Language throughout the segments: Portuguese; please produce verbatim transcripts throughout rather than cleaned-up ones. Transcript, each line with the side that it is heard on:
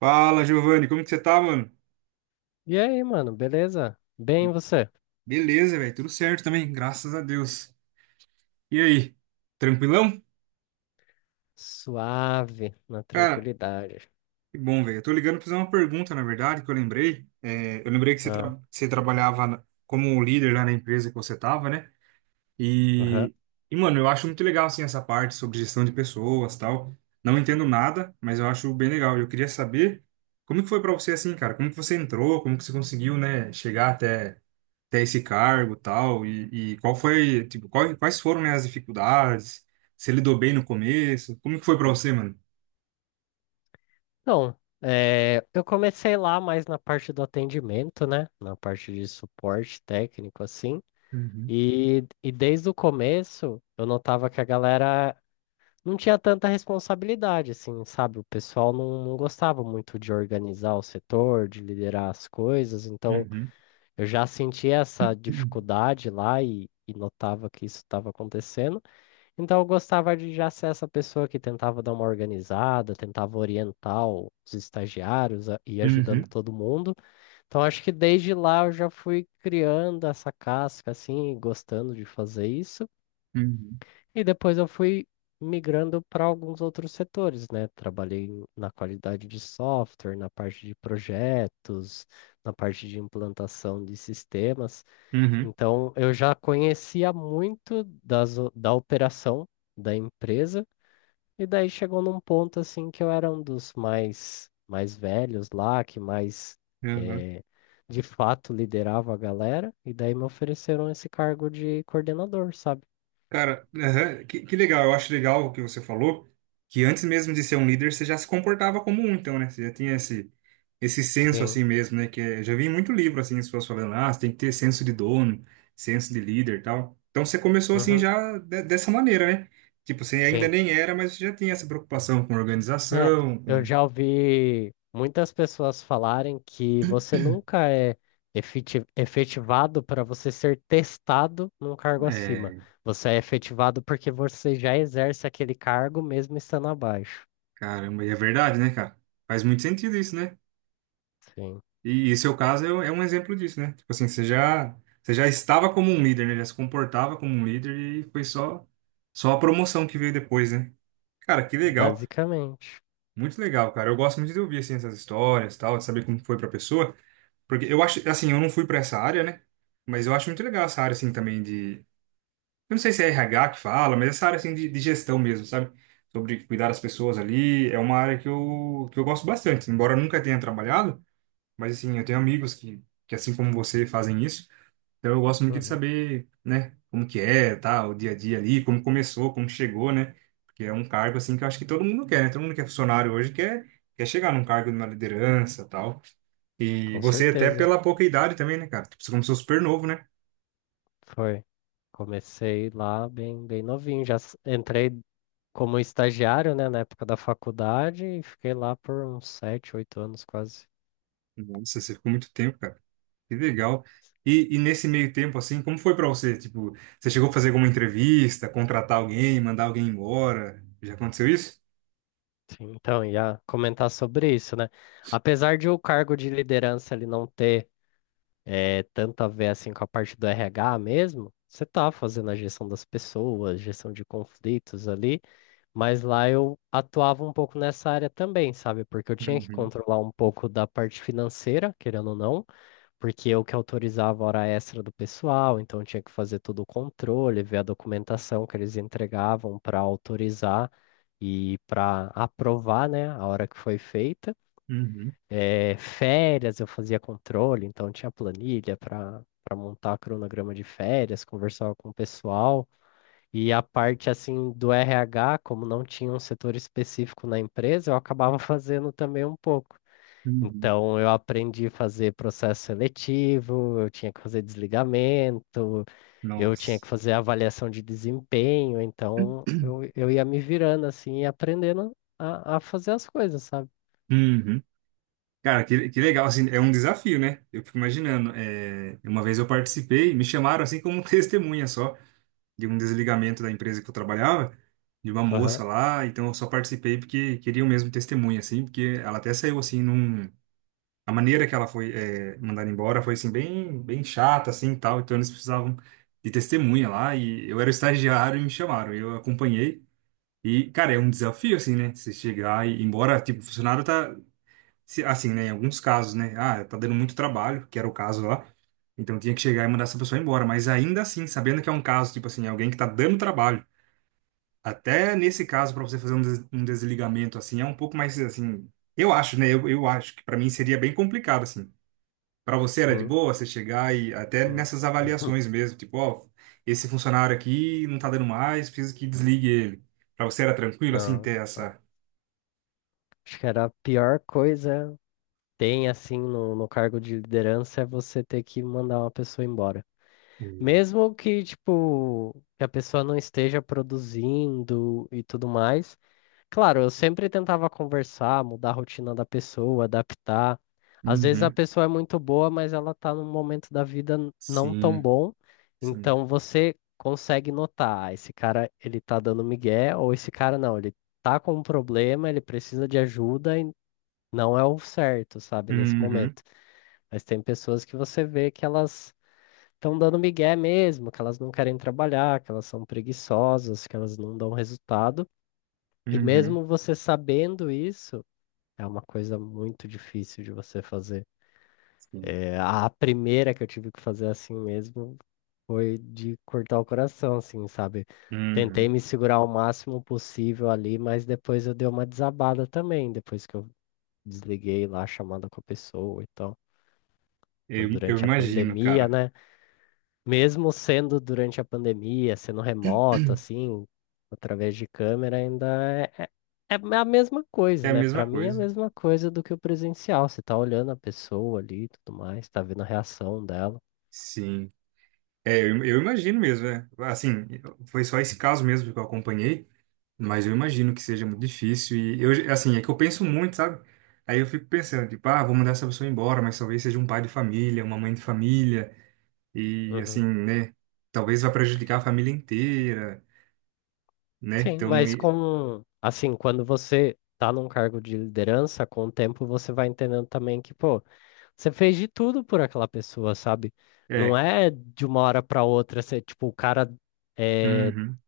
right: Fala, Giovanni, como que você tá, mano?
left: E aí, mano, beleza? Bem, e você?
right: Beleza, velho, tudo certo também, graças a Deus. E aí, tranquilão?
left: Suave, na
right: Cara,
left: tranquilidade.
right: que bom, velho. Eu tô ligando pra fazer uma pergunta, na verdade, que eu lembrei. É, eu lembrei que você,
left: Ah,
right: tra- você trabalhava na- como líder lá na empresa que você tava, né?
left: aham.
right: E, e, mano, eu acho muito legal, assim, essa parte sobre gestão de pessoas tal. Não entendo nada, mas eu acho bem legal. Eu queria saber como que foi pra você, assim, cara? Como que você entrou? Como que você conseguiu, né, chegar até ter esse cargo e tal, e, e qual foi, tipo, qual- quais foram, né, as dificuldades, se lidou bem no começo, como que foi pra você, mano?
left: Então, eh, eu comecei lá mais na parte do atendimento, né? Na parte de suporte técnico, assim.
right: Uhum,
left: E, e desde o começo, eu notava que a galera não tinha tanta responsabilidade, assim, sabe? O pessoal não, não gostava muito de organizar o setor, de liderar as coisas. Então,
right: uhum,
left: eu já sentia essa
right: uhum,
left: dificuldade lá e e notava que isso estava acontecendo. Então eu gostava de já ser essa pessoa que tentava dar uma organizada, tentava orientar o- os estagiários a- e ajudando
right: uhum,
left: todo mundo. Então acho que desde lá eu já fui criando essa casca assim, e gostando de fazer isso.
right: uhum,
left: E depois eu fui migrando para alguns outros setores, né? Trabalhei em- na qualidade de software, na parte de projetos, na parte de implantação de sistemas.
right: uhum,
left: Então eu já conhecia muito das, o- da operação da empresa, e daí chegou num ponto assim que eu era um dos mais mais velhos lá, que mais
right: uhum.
left: eh, de fato liderava a galera, e daí me ofereceram esse cargo de coordenador, sabe?
right: Cara, aham, que, que legal. Eu acho legal o que você falou, que antes mesmo de ser um líder, você já se comportava como um, então, né? Você já tinha esse, esse senso
left: Sim.
right: assim mesmo, né? Que é, já vi em muito livro, assim, as pessoas falando, ah, você tem que ter senso de dono, senso de líder e tal. Então, você começou assim
left: Uhum.
right: já de- dessa maneira, né? Tipo, você ainda
left: Sim.
right: nem era, mas você já tinha essa preocupação com
left: É,
right: organização,
left: eu
right: com...
left: já ouvi muitas pessoas falarem que você nunca é efeti- efetivado para você ser testado num cargo acima.
right: É,
left: Você é efetivado porque você já exerce aquele cargo mesmo estando abaixo.
right: caramba, e é verdade, né, cara? Faz muito sentido isso, né?
left: Sim.
right: E, e seu caso é, é um exemplo disso, né? Tipo assim, você já, você já estava como um líder, né? Já se comportava como um líder e foi só, só a promoção que veio depois, né? Cara, que legal.
left: Basicamente.
right: Muito legal, cara. Eu gosto muito de ouvir, assim, essas histórias e tal, de saber como foi pra pessoa. Porque eu acho, assim, eu não fui pra essa área, né? Mas eu acho muito legal essa área, assim, também de... Eu não sei se é R H que fala, mas essa área, assim, de, de gestão mesmo, sabe? Sobre cuidar das pessoas ali. É uma área que eu, que eu gosto bastante. Embora eu nunca tenha trabalhado, mas assim, eu tenho amigos que, que assim como você fazem isso, então eu gosto muito de
left: Uhum.
right: saber, né, como que é, tá, o dia a dia ali, como começou, como chegou, né? Porque é um cargo assim que eu acho que todo mundo quer, né? Todo mundo que é funcionário hoje quer quer chegar num cargo de uma liderança, tal. E
left: Com
right: você até
left: certeza.
right: pela pouca idade também, né, cara? Tipo, você começou super novo, né?
left: Foi. Comecei lá bem, bem novinho. Já s- entrei como estagiário, né, na época da faculdade e fiquei lá por uns sete, oito anos quase.
right: Nossa, você ficou muito tempo, cara. Que legal. E, e nesse meio tempo, assim, como foi pra você? Tipo, você chegou a fazer alguma entrevista, contratar alguém, mandar alguém embora? Já aconteceu isso?
left: Sim, então, ia comentar sobre isso, né? Apesar de o cargo de liderança ele não ter eh, tanto a ver assim com a parte do R H mesmo, você tá fazendo a gestão das pessoas, gestão de conflitos ali, mas lá eu atuava um pouco nessa área também, sabe? Porque eu tinha que
right: Uhum,
left: controlar um pouco da parte financeira, querendo ou não, porque eu que autorizava a hora extra do pessoal, então eu tinha que fazer todo o controle, ver a documentação que eles entregavam para autorizar e para aprovar, né, a hora que foi feita.
right: uhum.
left: Eh, férias eu fazia controle, então tinha planilha para para montar cronograma de férias, conversava com o pessoal. E a parte assim do R H, como não tinha um setor específico na empresa, eu acabava fazendo também um pouco.
right: Uhum.
left: Então eu aprendi a fazer processo seletivo, eu tinha que fazer desligamento, eu tinha
right: Nossa.
left: que fazer avaliação de desempenho, então eu, eu ia me virando assim e aprendendo a, a fazer as coisas, sabe?
right: Uhum. Cara, que, que legal, assim, é um desafio, né? Eu fico imaginando. É, uma vez eu participei, me chamaram assim como testemunha só, de um desligamento da empresa que eu trabalhava, de uma
left: Aham,
right: moça lá, então eu só participei porque queriam mesmo testemunha, assim, porque ela até saiu assim num. A maneira que ela foi é, mandada embora foi assim, bem, bem chata, assim, e tal, então eles precisavam de testemunha lá, e eu era estagiário e me chamaram, eu acompanhei. E, cara, é um desafio, assim, né? Você chegar e, embora, tipo, o funcionário tá, se- assim, né, em alguns casos, né? Ah, tá dando muito trabalho, que era o caso lá. Então tinha que chegar e mandar essa pessoa embora. Mas ainda assim, sabendo que é um caso, tipo assim, alguém que tá dando trabalho. Até nesse caso, para você fazer um, des- um desligamento, assim, é um pouco mais, assim. Eu acho, né? Eu, eu acho que para mim seria bem complicado, assim. Para você era de
left: sim.
right: boa você chegar e até
left: Hum.
right: nessas avaliações mesmo, tipo, ó, esse funcionário aqui não tá dando mais, preciso que desligue ele. Para você era tranquilo, assim,
left: Não,
right: ter essa.
left: acho que era a pior coisa. Tem assim no, no cargo de liderança é você ter que mandar uma pessoa embora. Mesmo que, tipo, que a pessoa não esteja produzindo e tudo mais. Claro, eu sempre tentava conversar, mudar a rotina da pessoa, adaptar. Às vezes a
right: Uhum.
left: pessoa é muito boa, mas ela tá num momento da vida n- não tão
right: Sim,
left: bom.
right: sim.
left: Então você consegue notar, "Ah, esse cara, ele tá dando migué, ou esse cara não, ele tá com um problema, ele precisa de ajuda e não é o certo, sabe, nesse
right: Uhum.
left: momento." Mas tem pessoas que você vê que elas estão dando migué mesmo, que elas não querem trabalhar, que elas são preguiçosas, que elas não dão resultado. E
right: Uhum.
left: mesmo você sabendo isso, é uma coisa muito difícil de você fazer.
right: Sim.
left: É, a primeira que eu tive que fazer assim mesmo foi de cortar o coração, assim, sabe? Tentei
right: Uhum.
left: me segurar o máximo possível ali, mas depois eu dei uma desabada também, depois que eu desliguei lá a chamada com a pessoa e tal. Foi
right: Eu, eu
left: durante a
right: imagino,
left: pandemia,
right: cara.
left: né? Mesmo sendo durante a pandemia, sendo remoto, assim, através de câmera, ainda é, é é a mesma coisa,
right: É a
left: né?
right: mesma
left: Para mim é a
right: coisa.
left: mesma coisa do que o presencial. Você tá olhando a pessoa ali e tudo mais, tá vendo a reação dela.
right: Sim. É, eu, eu imagino mesmo, é. Assim, foi só esse caso mesmo que eu acompanhei, mas eu imagino que seja muito difícil. E eu, assim, é que eu penso muito, sabe? Aí eu fico pensando, tipo, ah, vou mandar essa pessoa embora, mas talvez seja um pai de família, uma mãe de família, e assim,
left: Uhum.
right: né? Talvez vá prejudicar a família inteira, né?
left: Sim,
right: Então,
left: mas
right: e-
left: com, assim, quando você tá num cargo de liderança, com o tempo você vai entendendo também que, pô, você fez de tudo por aquela pessoa, sabe? Não
right: é.
left: é de uma hora pra outra, você, tipo, o cara eh,
right: Uhum.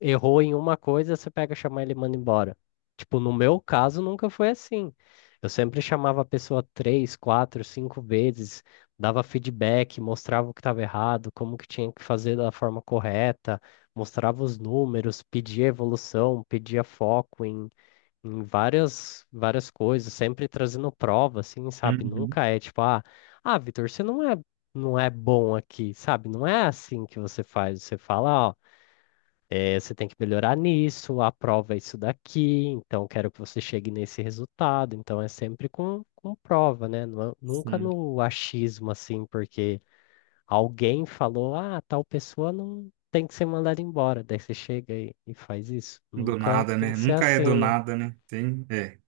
left: errou em uma coisa, você pega, chama ele e manda embora. Tipo, no meu caso, nunca foi assim. Eu sempre chamava a pessoa três, quatro, cinco vezes, dava feedback, mostrava o que estava errado, como que tinha que fazer da forma correta, mostrava os números, pedia evolução, pedia foco em, em, várias, várias coisas, sempre trazendo prova, assim, sabe?
right: Uhum.
left: Nunca é tipo, ah, ah, Vitor, você não é, não é bom aqui, sabe? Não é assim que você faz. Você fala, ó. É, você tem que melhorar nisso, a prova é isso daqui, então quero que você chegue nesse resultado. Então é sempre com, com prova, né? Nu- Nunca
right: Sim.
left: no achismo assim, porque alguém falou, ah, tal pessoa não tem que ser mandada embora. Daí você chega e, e faz isso.
right: Do
left: Nunca
right: nada,
left: tem
right: né?
left: que ser
right: Nunca é do
left: assim, né?
right: nada, né? Tem, é,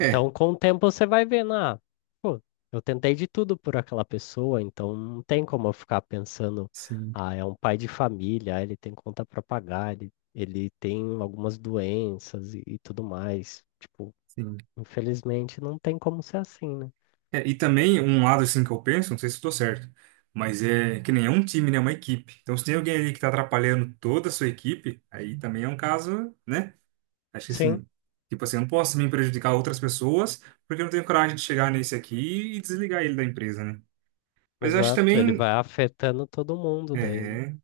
right: é,
left: Então, com o tempo, você vai vendo, ah, pô, eu tentei de tudo por aquela pessoa, então não tem como eu ficar pensando,
right: sim,
left: ah, é um pai de família, ah, ele tem conta para pagar, ele, ele tem algumas doenças e, e tudo mais. Tipo,
right: sim.
left: infelizmente, não tem como ser assim, né?
right: É, e também um lado assim que eu penso, não sei se estou certo, mas é que nem é um time, né? É uma equipe. Então se tem alguém ali que tá atrapalhando toda a sua equipe, aí também é um caso, né? Acho que
left: Sim,
right: assim, tipo assim, eu não posso também prejudicar outras pessoas porque eu não tenho coragem de chegar nesse aqui e desligar ele da empresa, né? Mas eu acho
left: exato. Ele vai
right: também,
left: afetando todo mundo daí, né?
right: é,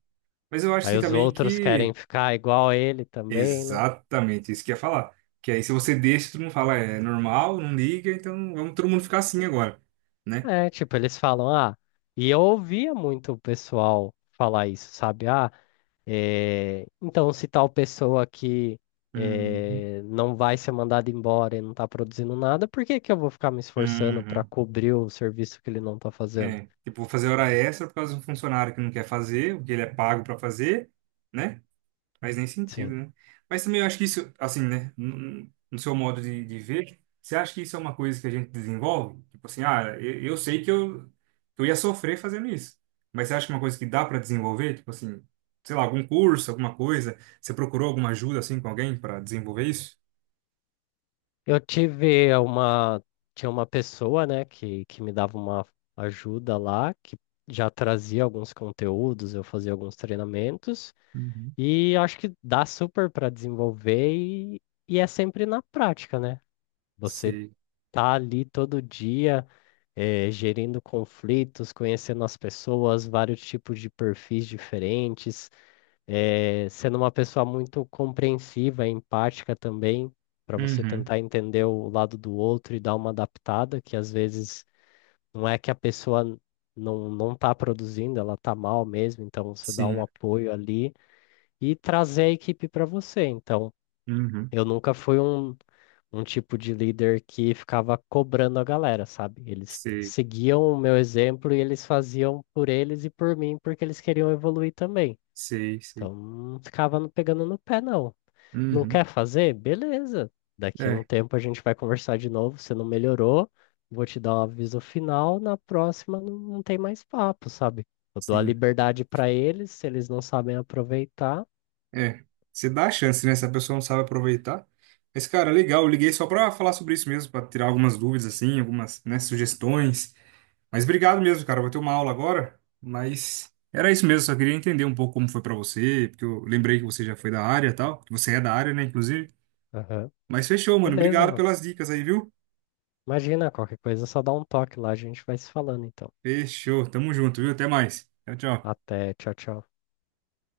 right: mas eu acho
left: Aí
right: assim
left: os
right: também
left: outros querem
right: que
left: ficar igual a ele também, né?
right: exatamente, isso que eu ia falar. Que aí se você deixa, todo mundo fala, é é normal, não liga, então vamos todo mundo ficar assim agora, né?
left: É, tipo, eles falam, ah, e eu ouvia muito o pessoal falar isso, sabe? Ah, Eh, então, se tal pessoa aqui
right: Uhum.
left: eh, não vai ser mandada embora e não está produzindo nada, por que que eu vou ficar me esforçando para
right: Uhum.
left: cobrir o serviço que ele não está fazendo?
right: É, tipo, vou fazer hora extra por causa de um funcionário que não quer fazer, o que ele é pago pra fazer, né? Faz nem sentido,
left: Sim.
right: né? Mas também eu acho que isso, assim, né? No, no seu modo de, de ver, você acha que isso é uma coisa que a gente desenvolve? Tipo assim, ah, eu, eu sei que eu, que eu ia sofrer fazendo isso. Mas você acha que é uma coisa que dá pra desenvolver? Tipo assim, sei lá, algum curso, alguma coisa? Você procurou alguma ajuda, assim, com alguém pra desenvolver isso?
left: Eu tive uma, tinha uma pessoa, né, que, que me dava uma ajuda lá, que já trazia alguns conteúdos, eu fazia alguns treinamentos,
right: Uhum.
left: e acho que dá super para desenvolver e, e é sempre na prática, né? Você
right: Sei.
left: tá ali todo dia eh, gerindo conflitos, conhecendo as pessoas, vários tipos de perfis diferentes, eh, sendo uma pessoa muito compreensiva, empática também, para você
right: Uhum.
left: tentar entender o lado do outro e dar uma adaptada, que às vezes não é que a pessoa não não está produzindo, ela está mal mesmo, então você dá um
right: Sim.
left: apoio ali e trazer a equipe para você. Então,
right: Uhum.
left: eu nunca fui um um tipo de líder que ficava cobrando a galera, sabe? Eles
right: Sei.
left: seguiam o meu exemplo e eles faziam por eles e por mim porque eles queriam evoluir também.
right: Sei, sei.
left: Então não ficava no- pegando no pé, não. Não
right: Uhum.
left: quer fazer? Beleza. Daqui um
right: É,
left: tempo a gente vai conversar de novo. Você não melhorou, vou te dar um aviso final. Na próxima não, não tem mais papo, sabe? Eu dou a
right: sim.
left: liberdade pra eles, se eles não sabem aproveitar.
right: É, você dá a chance, né? Se a pessoa não sabe aproveitar. Mas, cara, legal, eu liguei só pra falar sobre isso mesmo, pra tirar algumas dúvidas, assim, algumas, né, sugestões. Mas obrigado mesmo, cara. Eu vou ter uma aula agora, mas era isso mesmo, só queria entender um pouco como foi pra você, porque eu lembrei que você já foi da área e tal, que você é da área, né, inclusive.
left: Aham.
right: Mas fechou, mano.
left: Beleza,
right: Obrigado
left: mano.
right: pelas dicas aí, viu?
left: Imagina, qualquer coisa, é só dá um toque lá, a gente vai se falando, então.
right: Fechou. Tamo junto, viu? Até mais. Tchau, tchau.
left: Até. Tchau, tchau.